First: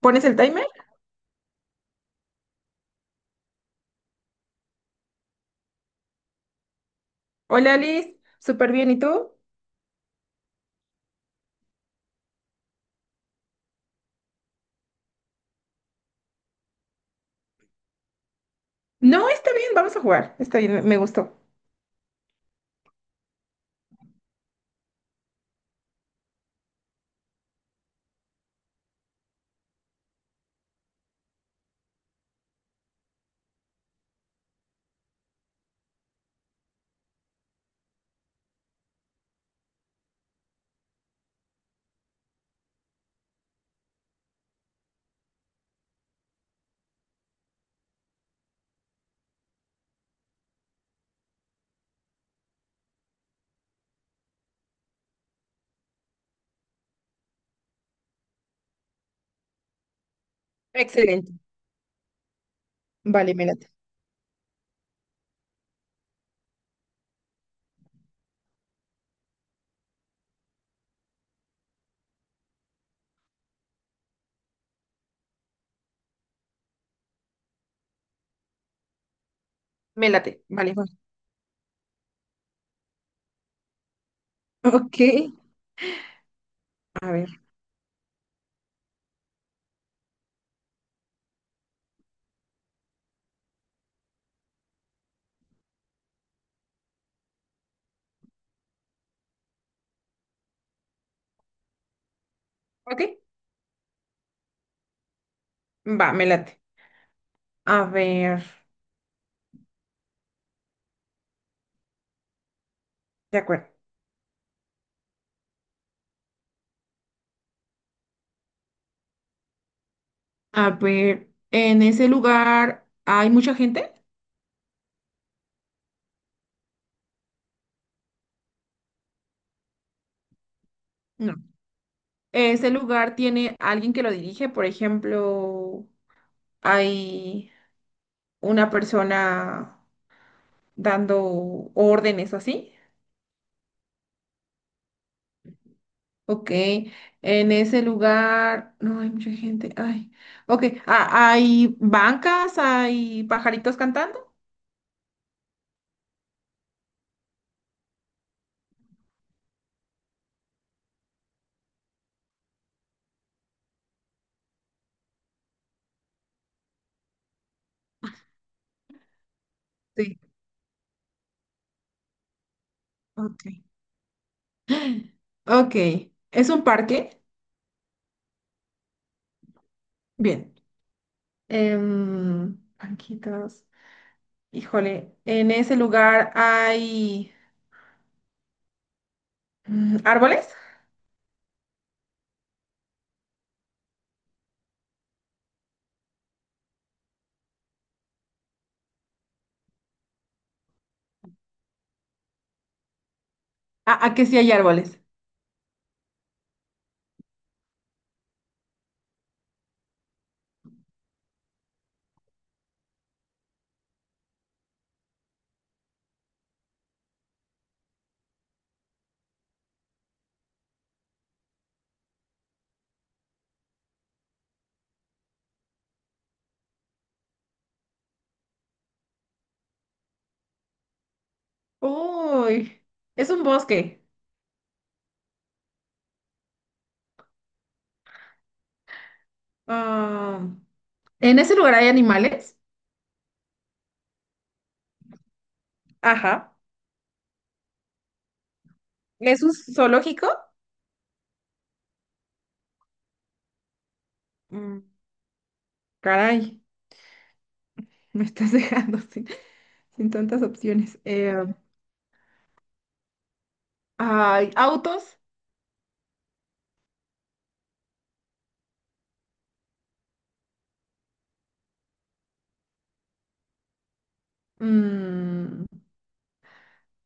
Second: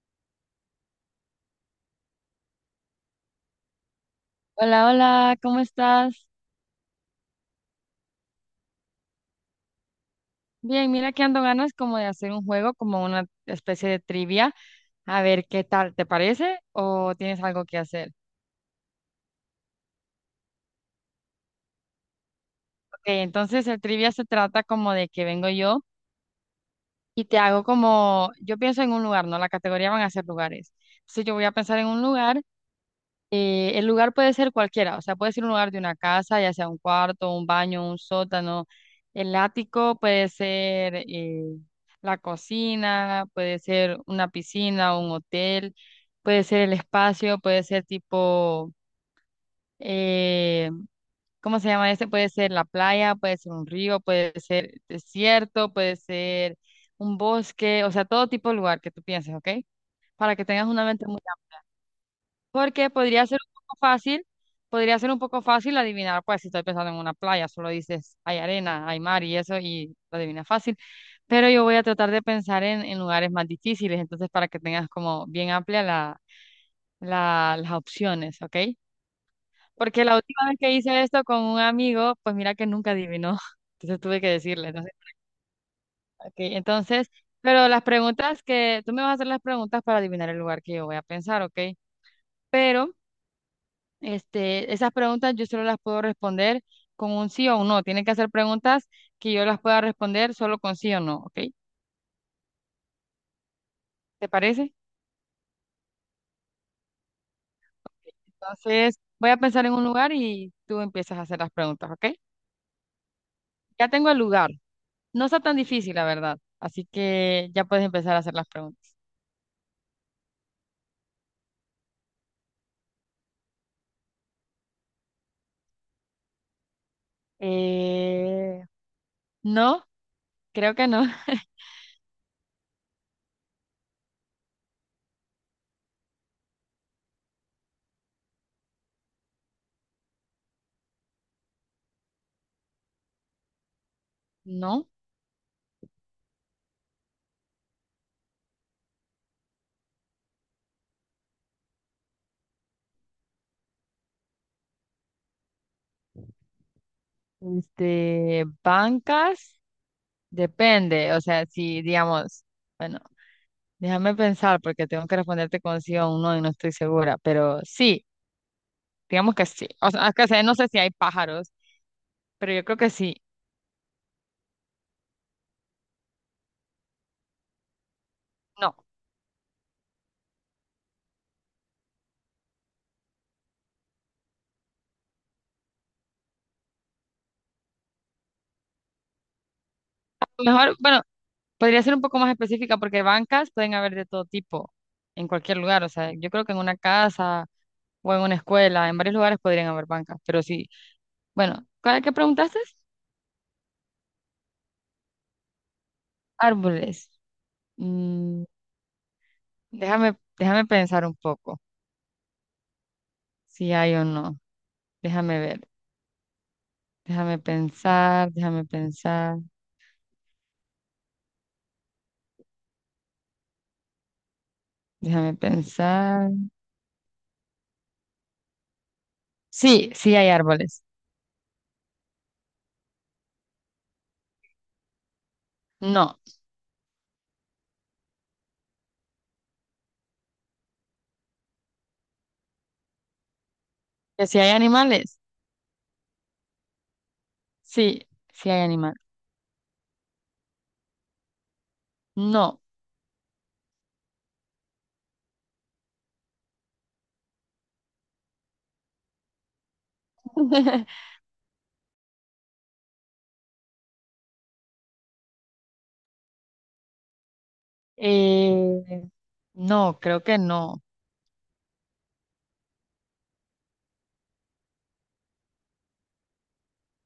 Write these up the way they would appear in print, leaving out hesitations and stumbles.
¿Pones el timer? Hola, hola, ¿cómo estás? Hola Alice, súper bien, ¿y tú? Bien, mira que ando ganas como de hacer un juego, como una especie de trivia. A ver qué tal, ¿te parece? ¿O tienes algo que hacer? No, está bien, vamos a jugar. Está bien, me gustó. Ok, entonces el trivia se trata como de que vengo yo y te hago como, yo pienso en un lugar, ¿no? La categoría van a ser lugares. Entonces yo voy a pensar en un lugar. El lugar puede ser cualquiera, o sea, puede ser un lugar de una casa, ya sea un cuarto, un baño, un sótano. El ático puede ser, la cocina, puede ser una piscina, un hotel, puede ser el espacio, puede ser tipo, eh, ¿cómo se llama este? Puede ser la playa, puede ser un río, puede ser desierto, puede ser un bosque, o sea, todo tipo de lugar que tú pienses, ¿ok? Para que tengas una mente muy Excelente. porque podría Vale, ser me un late. poco fácil, podría ser un poco fácil adivinar, pues si estoy pensando en una playa, solo dices hay arena, hay mar y eso y lo adivinas fácil. Pero yo voy a tratar de pensar en lugares más difíciles, entonces para que tengas como bien amplia las opciones, ¿ok? Porque Me la late. última vez que Vale, voy. hice esto con un amigo, pues mira que nunca adivinó, entonces tuve que decirle, entonces, Ok, ok, entonces, a ver. pero las preguntas que, tú me vas a hacer las preguntas para adivinar el lugar que yo voy a pensar, ¿ok? Pero... esas preguntas yo solo las puedo responder con un sí o un no. Tienen que hacer preguntas que yo las pueda responder solo con sí o no, ¿ok? Ok, ¿Te parece? va, me late. A ver, Entonces, voy a pensar en un lugar y tú empiezas a hacer las preguntas, ¿ok? de acuerdo. Ya tengo el lugar. No está tan difícil, la verdad. Así que ya puedes empezar a hacer las preguntas. A ver, ¿en ese lugar hay mucha gente? Eh, no, creo que no. No. ¿Ese lugar tiene alguien que lo dirige? Por ejemplo, ¿hay una persona dando órdenes así? No. Ok, en ese lugar no hay mucha gente. Ay, ok, ah, hay bancas, hay pajaritos cantando. Bancas, depende. O sea, si digamos, bueno. Déjame pensar porque tengo que responderte con sí o un no y no estoy segura, pero sí, digamos que sí. O sea, Sí, que sé, no sé si hay pájaros, pero yo creo que sí. ok. Ok, ¿es un parque? No. Bien. Banquitas. Híjole, en ese lugar hay árboles. Mejor, bueno, podría ser un poco más específica porque bancas pueden haber de todo tipo en cualquier lugar. O sea, yo creo que en una casa o en una escuela, en varios lugares podrían haber bancas, pero sí. Bueno, ¿cuál que preguntaste? Que sí hay árboles. Árboles. Mm, déjame pensar un poco si hay o no. Déjame ver. Déjame pensar, déjame pensar. Déjame pensar. Sí, sí hay árboles. Uy, es un bosque. No. Ah, ¿en ese lugar hay animales? ¿Que si hay animales? Ajá. Sí, sí hay animales. ¿Es un zoológico? No. Mm, Caray, me estás dejando sin tantas opciones. Ay, autos. Eh, no, creo que no. Mm,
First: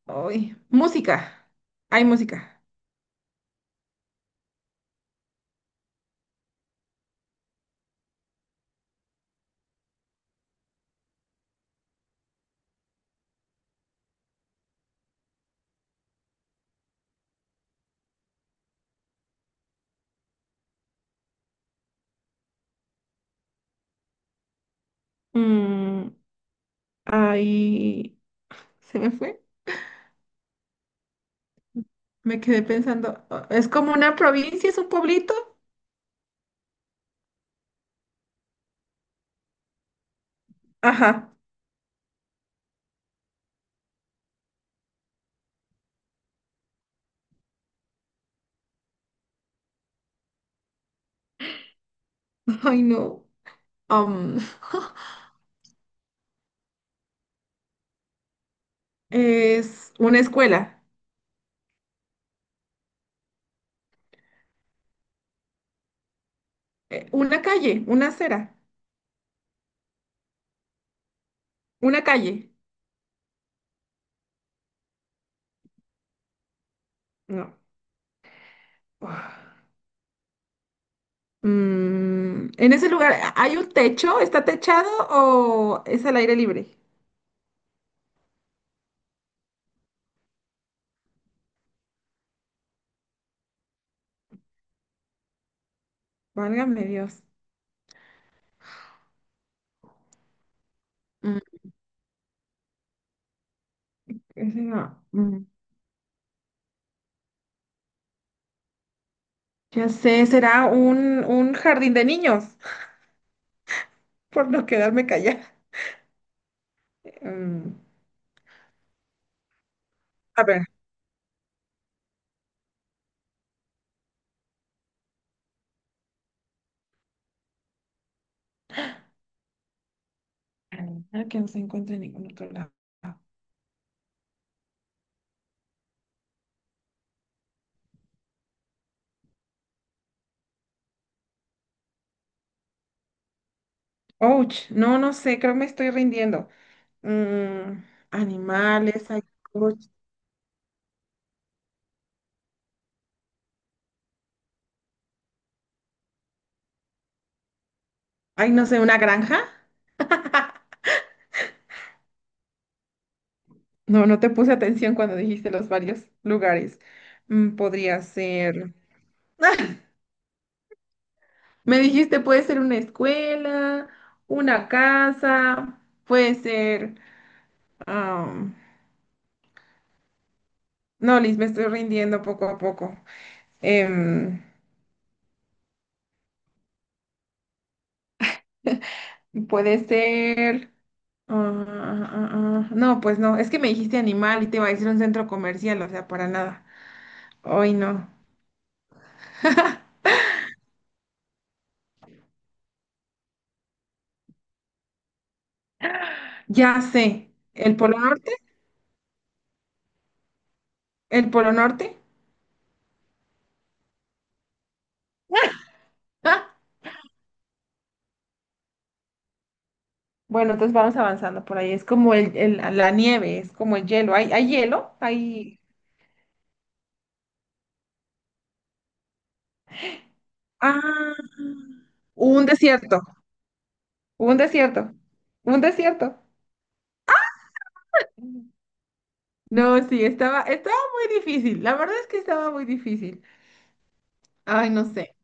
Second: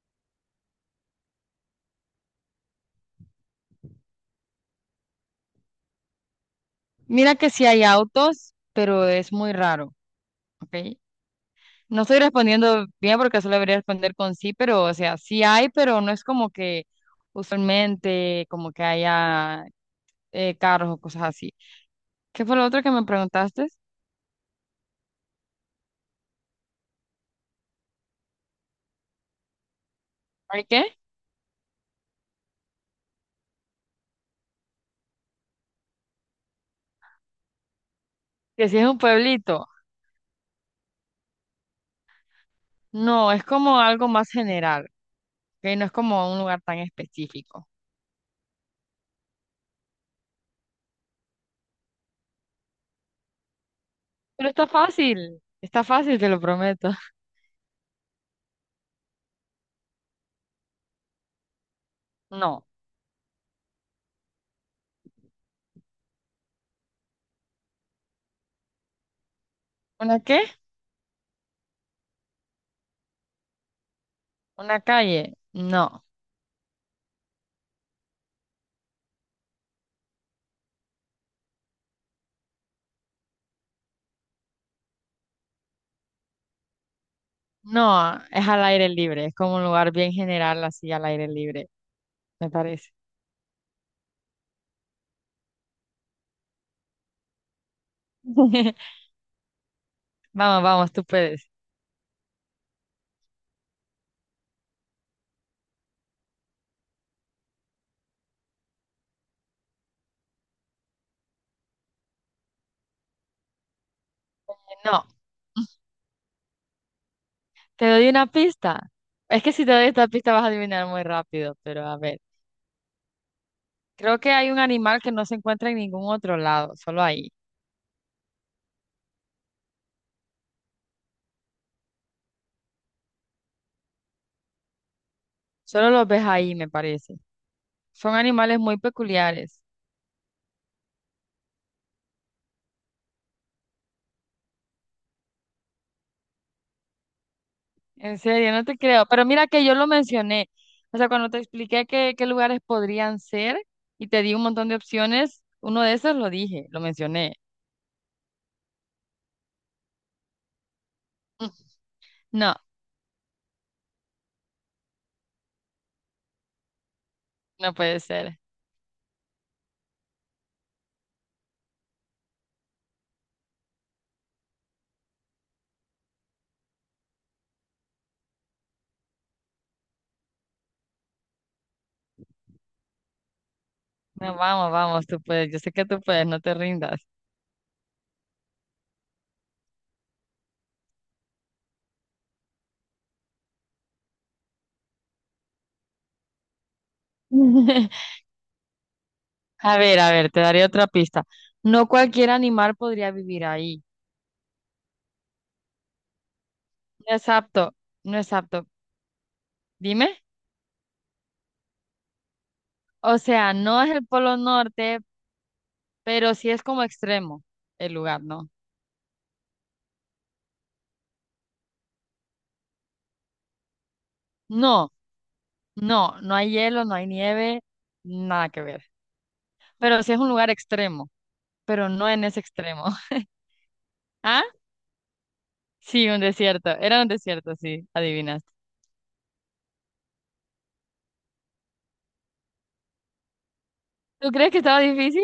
Ay, música. Hay música. Mira que sí hay autos, pero es muy raro, ¿ok? No estoy respondiendo bien porque solo debería responder con sí, pero o sea, sí hay, pero no es como que usualmente como que haya carros o cosas así. ¿Qué fue lo otro que me preguntaste? Mm, Ay, se me fue. ¿Hay qué? Me quedé pensando. Es como una provincia, es un pueblito. Que si es un pueblito. Ajá. No, es como algo más general, que no es como un lugar tan específico. Ay, no. Am, Pero está fácil, te lo prometo. es una escuela. No. Una calle, una acera. ¿Una qué? Una calle. ¿Una calle? No. No. Mm, en ese lugar, ¿hay un techo? ¿Está techado o es al aire libre? No, es al aire libre, es como un lugar bien general, así al aire libre, me parece. Válgame Dios. Vamos, vamos, tú Mm, puedes. ese no. Ya sé, será un jardín de niños, por no No, quedarme callada. Mm, te doy una pista. Es que si te doy esta pista vas a a ver. adivinar muy rápido, pero a ver. Creo que hay un animal que no se encuentra en ningún otro lado, solo ahí. Ah, que no se encuentra en ningún otro lado. Solo los ves ahí, me parece. Son animales muy peculiares. Ouch, no, no sé, creo que me estoy rindiendo. Mm, En serio, no te creo. Animales, ay, Pero mira que yo lo ouch. mencioné. O sea, cuando te expliqué qué lugares podrían ser y te di un montón de opciones, uno de esos lo dije, lo mencioné. Ay, no sé, una granja. Mm, No, No, no te puse atención cuando dijiste los varios lugares. Mm, no puede podría ser. ser. Me dijiste, puede ser una escuela, una casa, puede ser... am, no, Liz, me estoy rindiendo poco a poco. No, Em, vamos, vamos, tú puedes. Yo sé que tú puedes, no te rindas. Puede ser... ah, ah. No, pues no, es que me dijiste animal y te iba a decir un centro comercial, o sea, para nada. Hoy no. A ver, te daré otra pista. No cualquier animal podría vivir ahí. Ya No es sé, apto, el Polo no es Norte, apto. Dime. el Polo Norte. O sea, no es el Polo Norte, pero sí Ah, es como extremo el lugar, ¿no? bueno, entonces vamos avanzando por ahí. Es como la nieve, es como el hielo. Hay No. hielo? Hay... No, no hay hielo, no hay nieve, nada que ver. Pero sí es un lugar Ah, extremo, pero no en ese un extremo. desierto. Un ¿Ah? desierto. Un Sí, un desierto. desierto. Era un desierto, sí, adivinaste. No, sí, estaba muy difícil. La verdad es que estaba muy difícil. ¿Tú crees que Ay, estaba no sé. difícil?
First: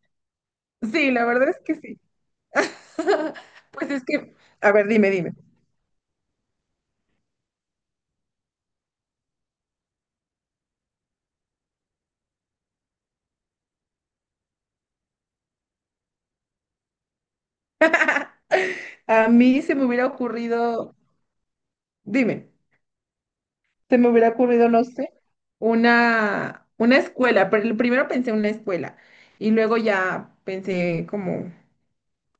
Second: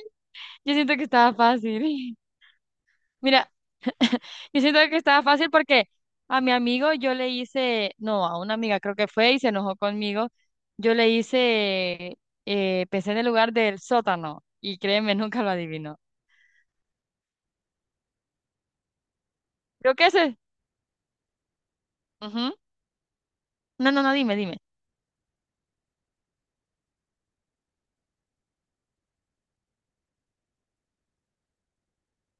Yo siento que Sí, la estaba verdad es que sí. fácil. Mira, Pues es que, yo a siento ver, que estaba dime. fácil porque a mi amigo yo le hice, no, a una amiga creo que fue y se enojó conmigo. Yo le hice, pensé en el lugar del sótano y créeme, nunca lo adivinó. A mí se me Creo que hubiera ese. ocurrido, Ujú. dime, No, se no, me no, hubiera dime, dime. ocurrido, no sé, una escuela, pero primero pensé en una escuela y luego ya pensé como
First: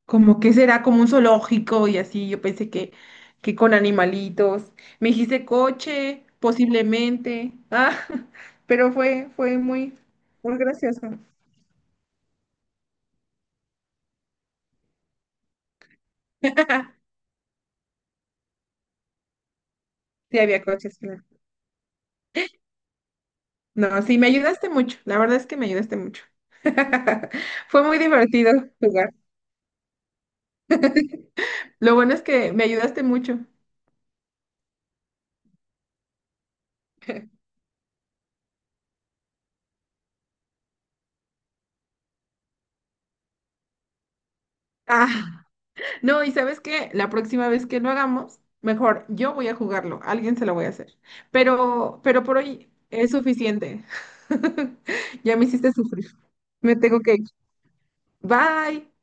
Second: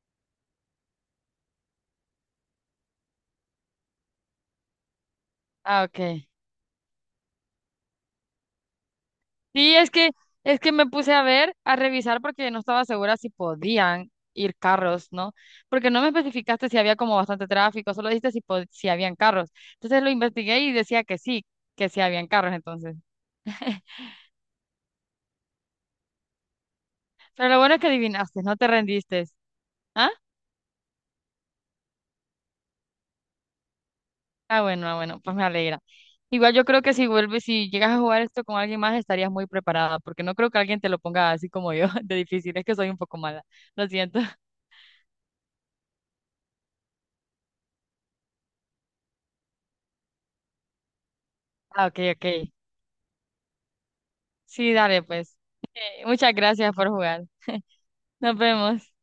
como que será como un zoológico y así, yo pensé que con animalitos. Me dijiste Ah, ok. coche, posiblemente, ah, pero fue Sí, muy, muy es que me gracioso. puse a ver, a revisar porque no estaba segura si podían ir carros, ¿no? Porque no me especificaste si había como bastante tráfico, solo dijiste si habían carros. Entonces lo Sí, investigué había y coches, decía claro. Que sí habían carros entonces. No, sí, me ayudaste mucho, la verdad es que me ayudaste mucho. Pero lo bueno es Fue que muy adivinaste, divertido no te jugar. rendiste. ¿Ah? Lo bueno es que me ayudaste mucho. Ah, bueno, ah, bueno, pues me alegra. Igual yo creo que si vuelves, si llegas a jugar esto con alguien más, estarías muy preparada, porque no creo que alguien te lo ponga así como yo, de difícil. Es que soy un poco mala. Lo siento. Ah. No, y sabes qué, la próxima vez que lo hagamos, mejor yo voy a jugarlo, alguien se lo voy a hacer. Ah, ok, Pero ok. por hoy es suficiente. Sí, dale, Ya pues. me hiciste sufrir. Muchas gracias Me por tengo que jugar. ir. Nos Bye. vemos.